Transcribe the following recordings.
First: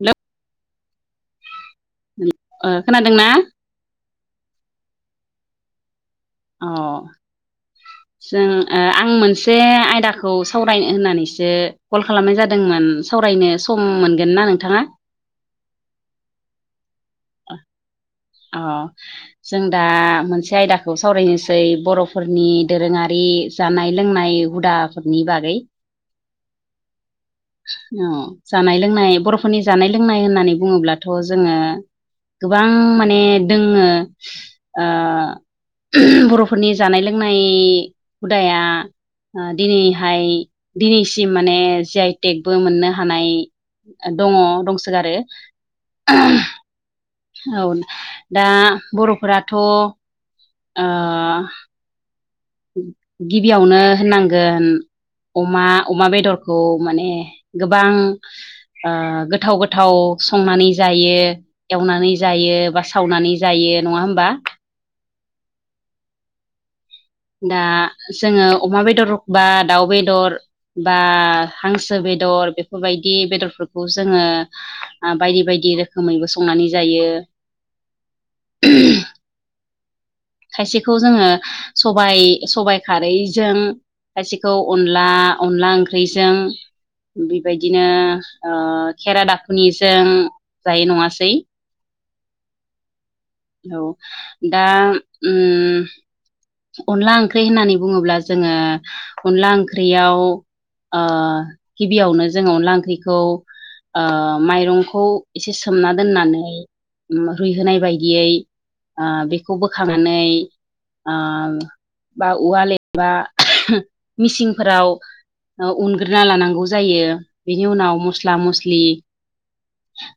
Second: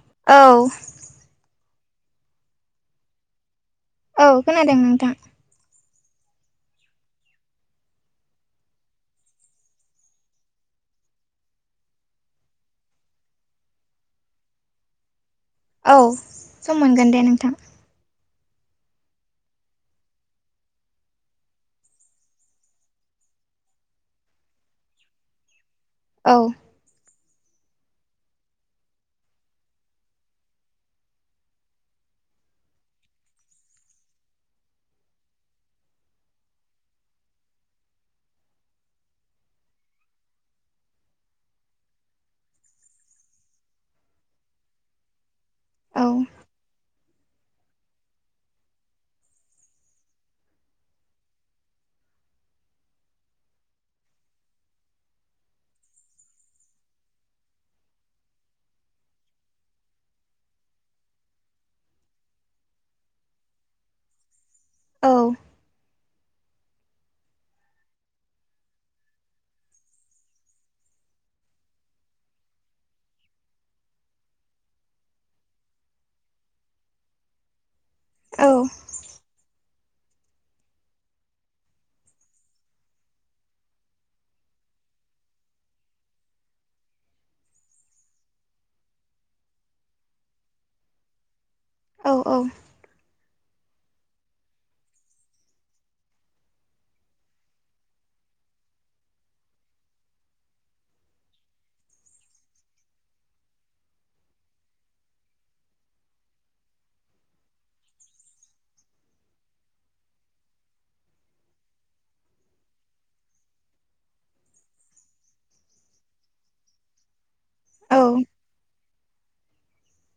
न औ खोनादोंना औ खोनादों नोंथां अ जों आं मोनसे आयदाखौ सावरायनो होननानैसो कल खालामनाय जादोंमोन सावरायनो सम मोनगोन ना नोंथाङा औ सम मोनगोन दे नोंथां। अ जों दा मोनसे आयदाखौ सावरायनोसै बर'फोरनि दोरोङारि जानाय लोंनाय हुदाफोरनि बागै औ [inaudible] औ जानाय लोंनाय बर'फोरनि जानाय लोंनाय होननानै बुङोब्लाथ' जोङो गोबां माने दोङो। बर'फोरनि जानाय लोंनाय हुदाया दिनैहाय दिनैसिम माने ज आइ टेकबो मोननो हानाय दङ दंसोगारो। औ औ दा बर'फोराथ' आ गिबियावनो होननांगोन अमा अमा बेदरखौ माने गोबां गोथाव गोथाव संनानै जायो। एवनानै जायो बा सावनानै जायो नङा होमबा। औ दा जोङो अमा बेदर बा दाउ बेदर बा हांसो बेदर बेफोरबायदि बेदरफोरखौ जोङो बायदि बायदि रोखोमैबो संनानै जायो औ खायसेखौ जोङो सबाय सबाय खारैजों खायसेखौ अनला अनला ओंख्रिजों बेबायदिनो खेरा दाखुनिजों जायो नङासै औ औ औ दा उम अनला ओंख्रि होननानै बुङोब्ला जोङो अनला ओंख्रियाव गिबियावनो जोंङो अनला ओंख्रिखौ माइरंखौ एसे सोमना दोननानै रुइहोनाय बायदियै बेखौ बोखांनानै बा औवा लेबा मिसिंफोराव उनग्रोना लानांगौ जायो बेनि उनाव औ मस्ला मस्लि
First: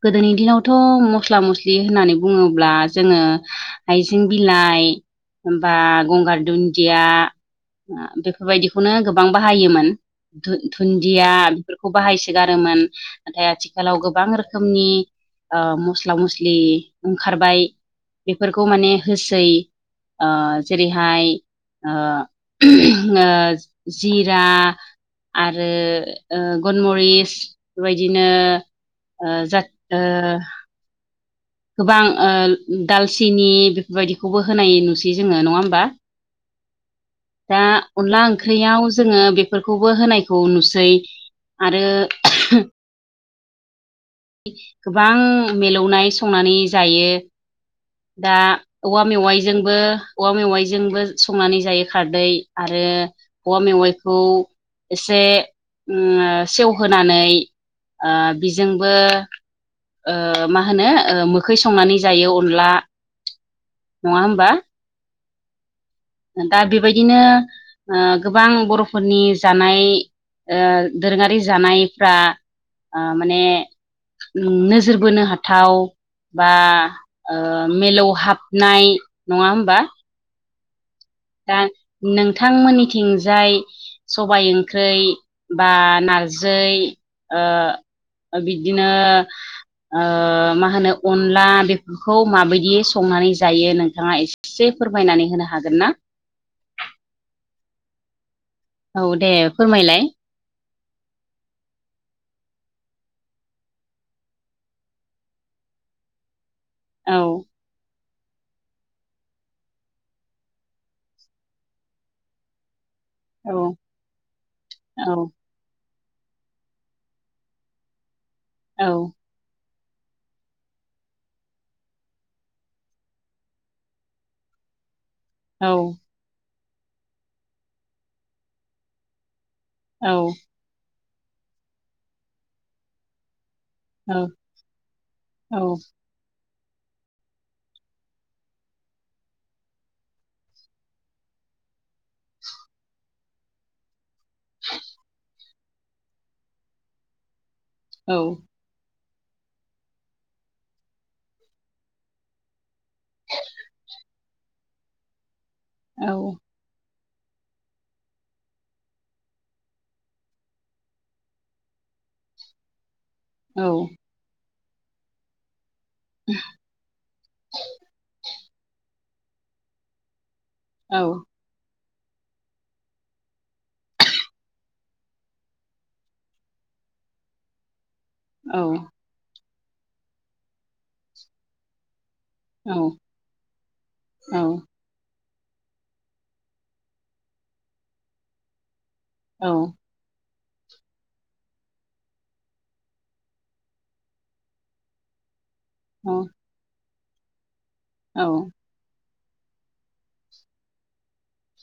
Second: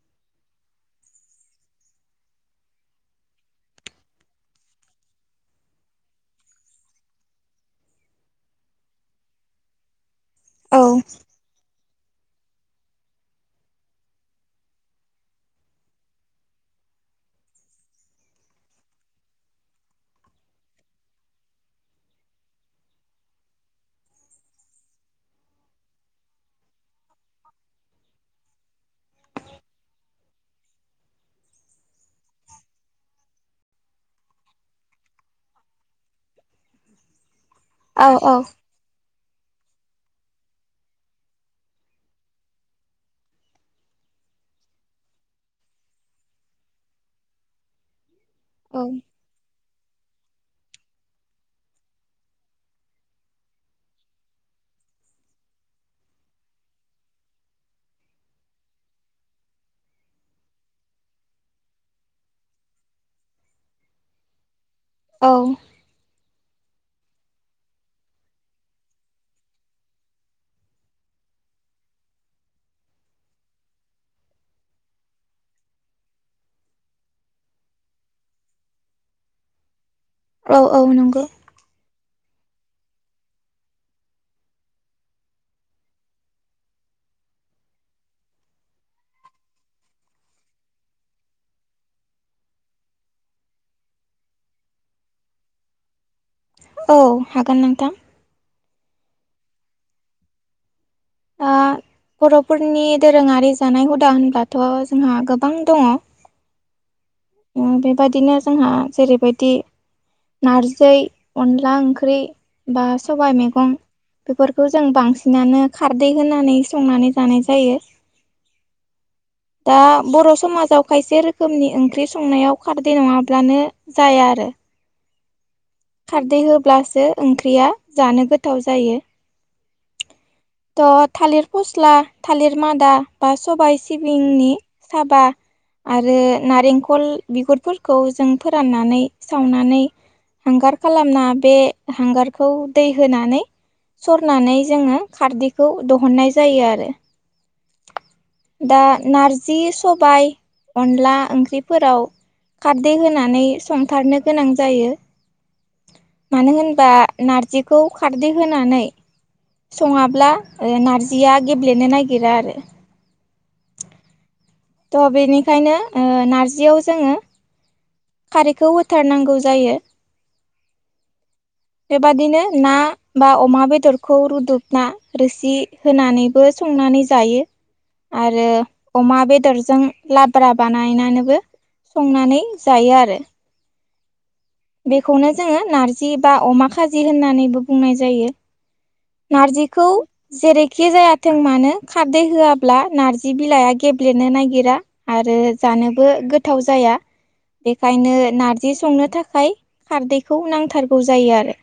गोदोनि दिनावथ' मस्ला मस्लि होननानै बुङोब्ला जोङो हइजें बिलाइ हबा गंगार दुन्दिया बेफोरबायदिखौनो गोबां बाहायोमोन। दुन्दिया बेफोरखौ बाहायसोगारोमोन नाथाय आथिखालाव गोबां रोखोमनि मस्ला मस्लि ओंखारबाय बेफोरखौ माने होसै जेरैहाय जिरा आरो गनमरिस बेबायदिनो जा गोबां दालसिनि बेफोरबायदिखौबो होनाय नुसै जोङो नङा होमबा। दा अनला ओंख्रियाव जोङो बेफोरखौबो होनायखौ नुसै आरो। गोबां मिलौनाय संनानै जायो। दा औवा मेवाइजों बो औवा मेवाइजोंबो संनानै जायो खारदै आरो औौवा मेवाइखौ एसे सेवहोनानै ओ बिजोंबो मा होनो मोखै संनानै जायो अनला नंङा होमबा औ दा बेबायदिनो गोबां बरफोरनि जानाय दोरोंङारि जानायफ्रा माने नोजोर बोनो हाथाव बा मिलौहाबनाय नंङा होमबा। औ औ नोंगौ। दा नोंथां मोननि थिंजाय सबाय ओंख्रै बा नारजै बिदिनो ओ मा होनो अनला बेफोरखौ माबायदि संनानै जायो नोंथांङा एसे- एसे फोरमायनानै होनो हागोन ना औ हागोन नोंथां औ दे फोरमायलाय ओ [unintelligible] बरफोरनि दोरोंङारि जानाय हुदा होनब्लाथ जोंहा गोबां दंङ औ बेबादिनो जोंहा जेरैबायदि नारजै अनला ओंख्रि बा सबाय औ मैगं बेफोरखौ जों औ बांसिनानो खारदै होनानै संनानै जानाय जायो औ दा बर समाजाव खायसे रोखोमनि ओंख्रै संनायाव खारदै नंङाब्लानो जाया आरो औ खारदै होब्लासो ओंख्रिया जानो गोथाव जायो औ तह थालिर फस्ला थालिर मादा बा सबाय औ सिबिंनि साबा औ आरो नारेंखल बिगुरफोरखौ जों फोराननानै सावनानै हांगार खालामना बे हांगारखौ दै होनानै सरनानै जोंङो खारदैखौ दहननाय जायो आरो औ दा नारजि सबाय अनला ओंख्रिफोराव खारदै होनानै संथारनो गोनां जायो औ मानो होनबा नारजिखौ खारदै होनानै संङाब्ला नारजिया गेब्लेनो नागिरा आरो औ त बेनिखायनो नारजियाव जोंङो खारैखौ होथारनांगौ जायो औ बेबादिनो ना बा अमा बेदरखौ रुदुबना रोसि होनानैबो संनानै जायो [unintelligible] आरो अमा बेदरजों लाब्रा बानाय नानैबो संनानै औ जायो आरो औ बेखौनो जोंङो नारजि बा अमा खाजि होननानैबो बुंनाय जायो औ नारजिखौ जेरैखि जायाथों मानो खारदै होआब्ला नार्जि बिलाइआ गेब्लेनो नागिरा। आरो औ जानोबो गोथाव जाया बेखायनो औ न जि संनो थाखाय खारदैखौ नांथारगौ जायो आरो।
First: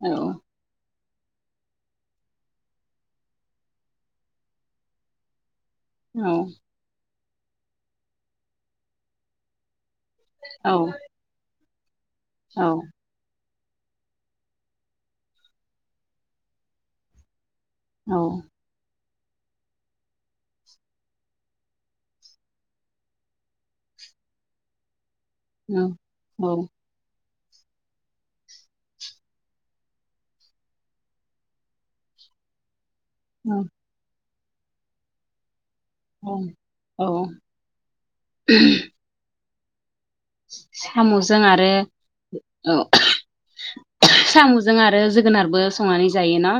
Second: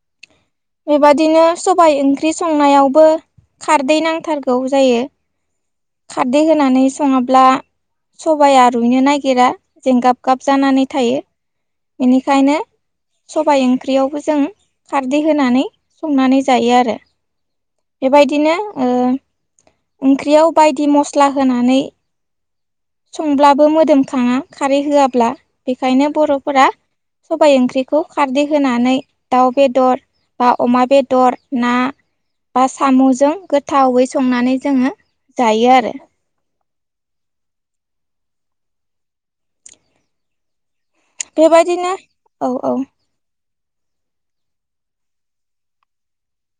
औ। बेबादिनो सबबाय ओंख्रि संनायावबो खारदै नांथारगौ जायो। औ खारदै होनानै सङाब्ला सबाया रुइनो नागिरा जेंगाब- गाब औ जानानै थायो इनिखायनो औ सबाय ओंख्रियावबो जों खारदै होनानै संनानै जायो आरो औ बेबायदिनो ओंख्रियाव बायदि मस्ला होनानै संब्लाबो मोदोमखाङा खारै होआब्ला बेखायनो बर'फोरा सबाय ओंख्रिखौ खारदै होनानै दाउ बेदर बा अमा बेदर ना बा सामुस जों औ गोथावावै संनानै जोङो जायो आरो। औ औ। साम'जों आरो बेबायदिनो औ। साम'जों आरो जोगोनारबो संनानै जायो ना।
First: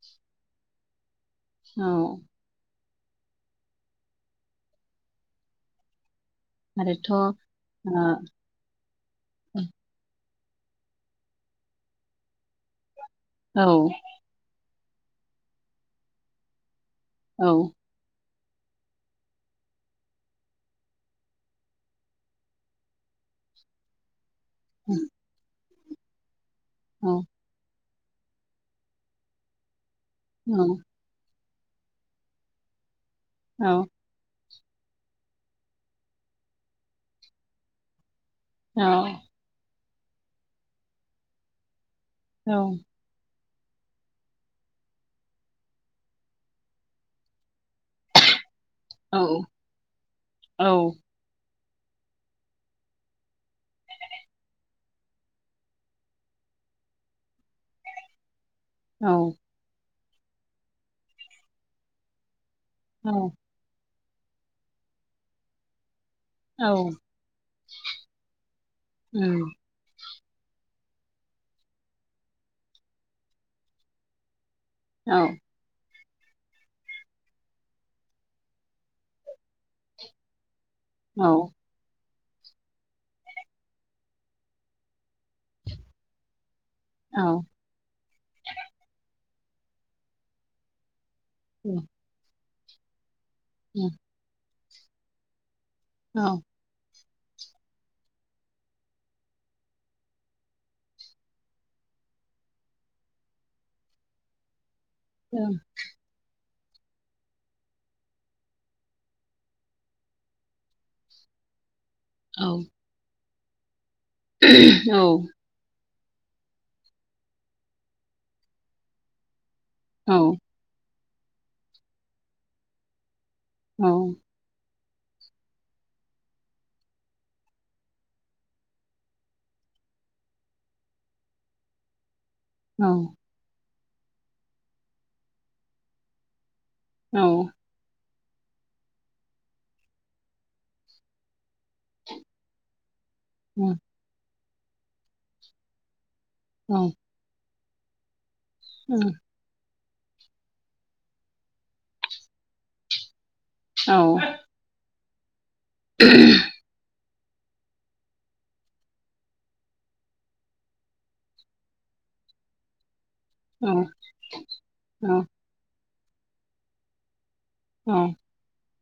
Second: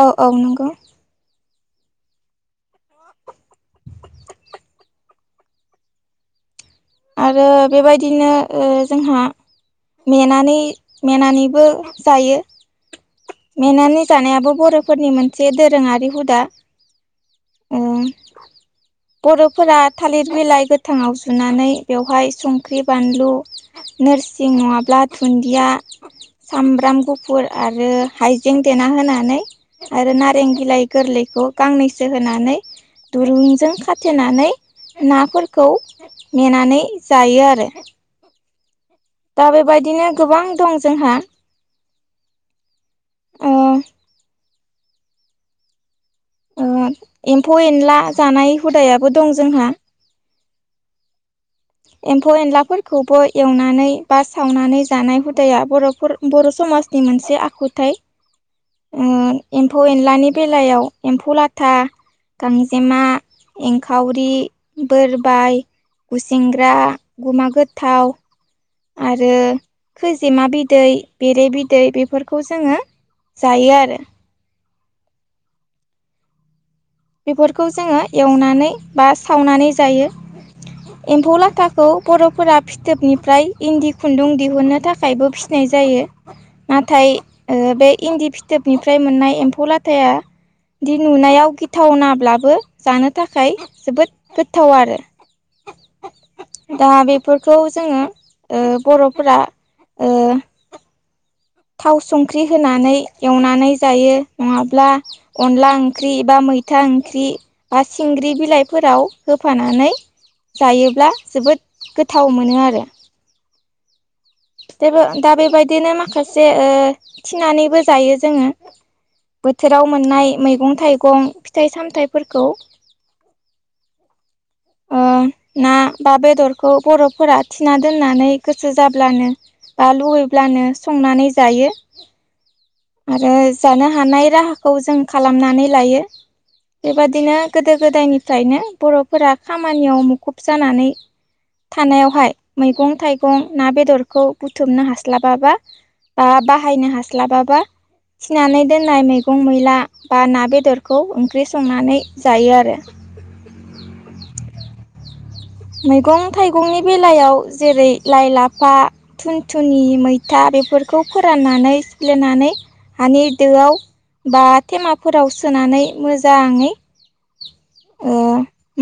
औ औ नंगौ। औ आरोथ' ओ आरो औ बेबायदिनो। ओ जोंहा मेनानै मेनानैबो जायो। औ मेनानै जानायाबो बर'फोरनि मोनसे दोरोङारि हुदा। औ। उम। बर'फोरा थालिर बिलाइ गोथाङाव जुनानै बेवहाय संख्रि बानलु। नोरसिं नङाब्ला दुन्दिया सामब्राम औ गुफुर आरो। हाइजें देना होनानै आरो नारें बिलाइ गोरलैखौ गांनैसो होनानै। औ दुरुंजों खाथेनानै नाफोरखौ नेेनानै जायो आरो। औ। दा बेबायदिनो गोबां दं जोंहा। औ ओ एम्फौ एनला जानाय हुदायाबो औ दं जोंहा। औ। एम्फौ एनलाफोरखौबो एवनानै बा सावनानै जानाय हुदाया बर'फोर। बर' समाजनि मोनसे आखुथाइ। एम्फौ एनलानि बेलायाव एम्फौ लाथा गांजेमा। औ। एंखावरि बोरबाय गुसेंग्रा औ गुमा गोथाव। आरो उम खोजिमा बिदै बेरे बिदै बेफोरखौ जोङो जायो आरो। औ। बेफोरखौ जोङो एवनानै बा सावनानै जायो औ एम्फौ लाथा खौ बर'फोरा फिथोबनिफ्राय इन्दि खुन्दुं दिहुननो थाखायबो फिनाय जायो। नाथाय बे इन्दि फिथोबनिफ्राय मोननाय एम्फौ लाथाया दि नुनायाव उम गिथाव नाब्लाबो जानो थाखाय उम जोबोद गोथाव आरो। औ दा बेफोरखौ जोङो बर'फोरा थाव संख्रि होनानै एवनानै जायो नङाब्ला अनदला। ओंख्रि बा मैथा ओंख्रि बा सिंग्रि बिलाइफोराव होफानानै जायोब्ला जोबोद औ गोथाव मोनो आरो। बेबो दा बेबायदिनो माखासे थिनानैबो जायो जोङो। बोथोराव मोननाय मैगं थाइगं फिथाइ सामथाइफोरखौ। औ। ओ ना बा बेदरखौ बर'फोरा थिना दोननानै गोसो जाब्लानो बा लुुबैब्लानो संनानै जायो। औ। औ आरो जानो हानाय राहाखौ जों खालामनानै लायो। बेबादिनो गोदो गोदायनिफ्रायनो बर'फोरा खामानियाव मुखुब जानानै थानायावहाय मैगं थाइगं ना बेदरखौ बुथुमनो हास्लाबाबा बा बाहायनो हास्लाबाबा थिनानै दोननाय मैगं मैला बा ना बेदरखौ ओंख्रि संनानै जायो आरो। औ। मैगं थाइगंनि बेलायाव जेरै लाइ, लाफा थुनथुनि, मैथा बेफोरखौ फोराननानै सिफ्लेनानै हानि दोआव बा थेमाफोराव सोनानै मोजाङै औ। ओ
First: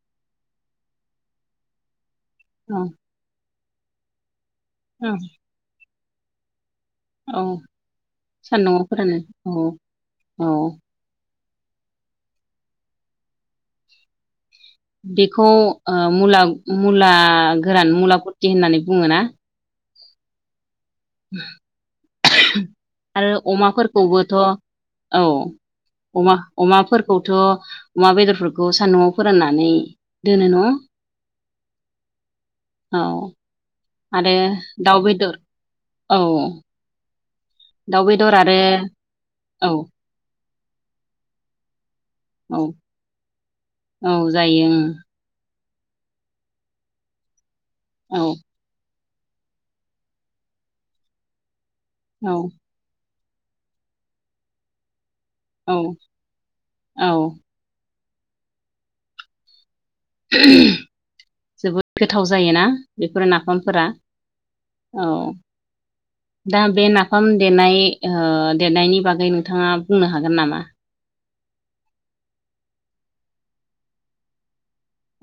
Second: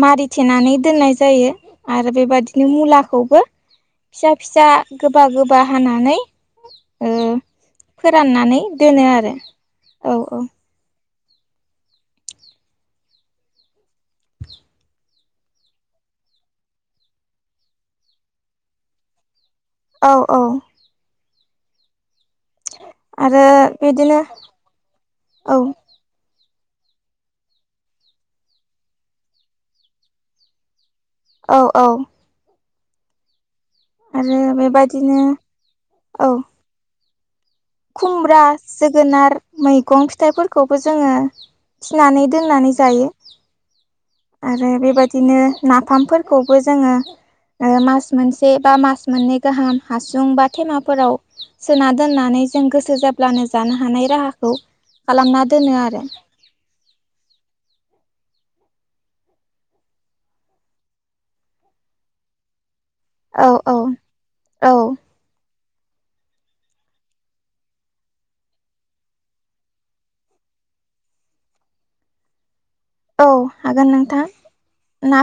मारिथेनानै दोननाय जायो आरो बेबादिनो मुलाखौबो फिसा फिसा गोबा गोबा हानानै ओ फोराननानै सान्दुंआव दोनो फोरानो आरो औ औ। औ-औ बेखौ ओ मुला मुला गोरान मुलाफुरति होननानै बुङोना? औ औ। आरो अमाफोरखौबोथ' औ। औ अमा अमाफोरखौथ' अमा बेदरफोरखौ सान्दुंआव फोराननानै दोनो नङा औ औ। औ आरो दाउ बेदर औ। दाउ बेदर खुमब्रा आरो जोगोनार मैगं फिथाइफोरखौबो जोङो फिनानै दोननानै औ-औ-औ जायो जायो आरो बेबाय दिनो नाफामफोरखौबो जोङो ओ मास ओं मोनसे बा मास मोननै गाहाम हासुं बा थेमाफोराव सोना दोननानै जों गोसो जाब्लानो जानो हानाय राहाखौ खालामना दोनो औ आरो औ। जोबोद गोथाव जायोना? बेफोरो औ औ नाफामफोरा औ। दा बे नाफाम देनाय ओ देनायनि बागै नोंथाङा बुंनो हागोन नामा? औ हागोन नोंथां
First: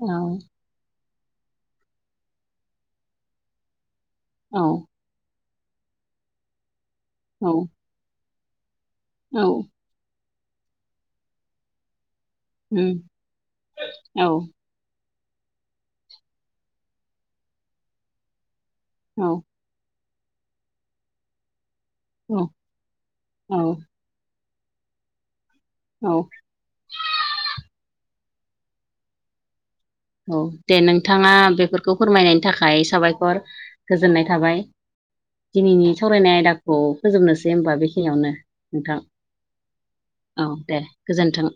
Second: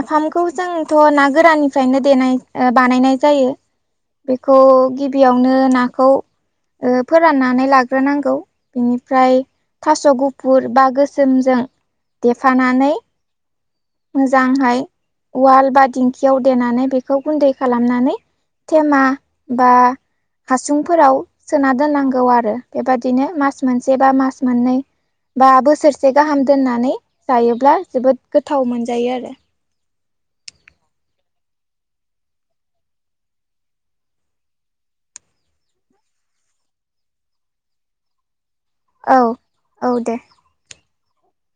औ जोंथ' ना गोराननिफ्रायनो देनाय बानायनाय जायो बेखौ औ गि बियावनो नाखौ फोराननानै औ लाग्रोनांगौ बिनिफ्राय औ थास' गुफुर बा गोसोमजों उम देफानानै औ मोजांहाय वाल बा दिंखियाव देनानै बेखौ गुन्दै खालामनानै थेमा औ बा हासुंफोराव सोना दोननां गौ औ आरो बेबादिनो औ मास मोनसे बा मास मोननै बा बोसोरसे औ गाहाम दोननानै जायोब्ला जोबोद गोथाव मोनजायो आरो। औ दे नोंथाङा बेफोरखौ फोरमायनायनि थाखाय साबायखर गोजोननाय थाबाय। दिनैनि सावरायनाय आयदाखौ फोजोबनोसै होमबा बेखिनियावनो नोंथां। औ औ दे। औ दे गोजोन्थों।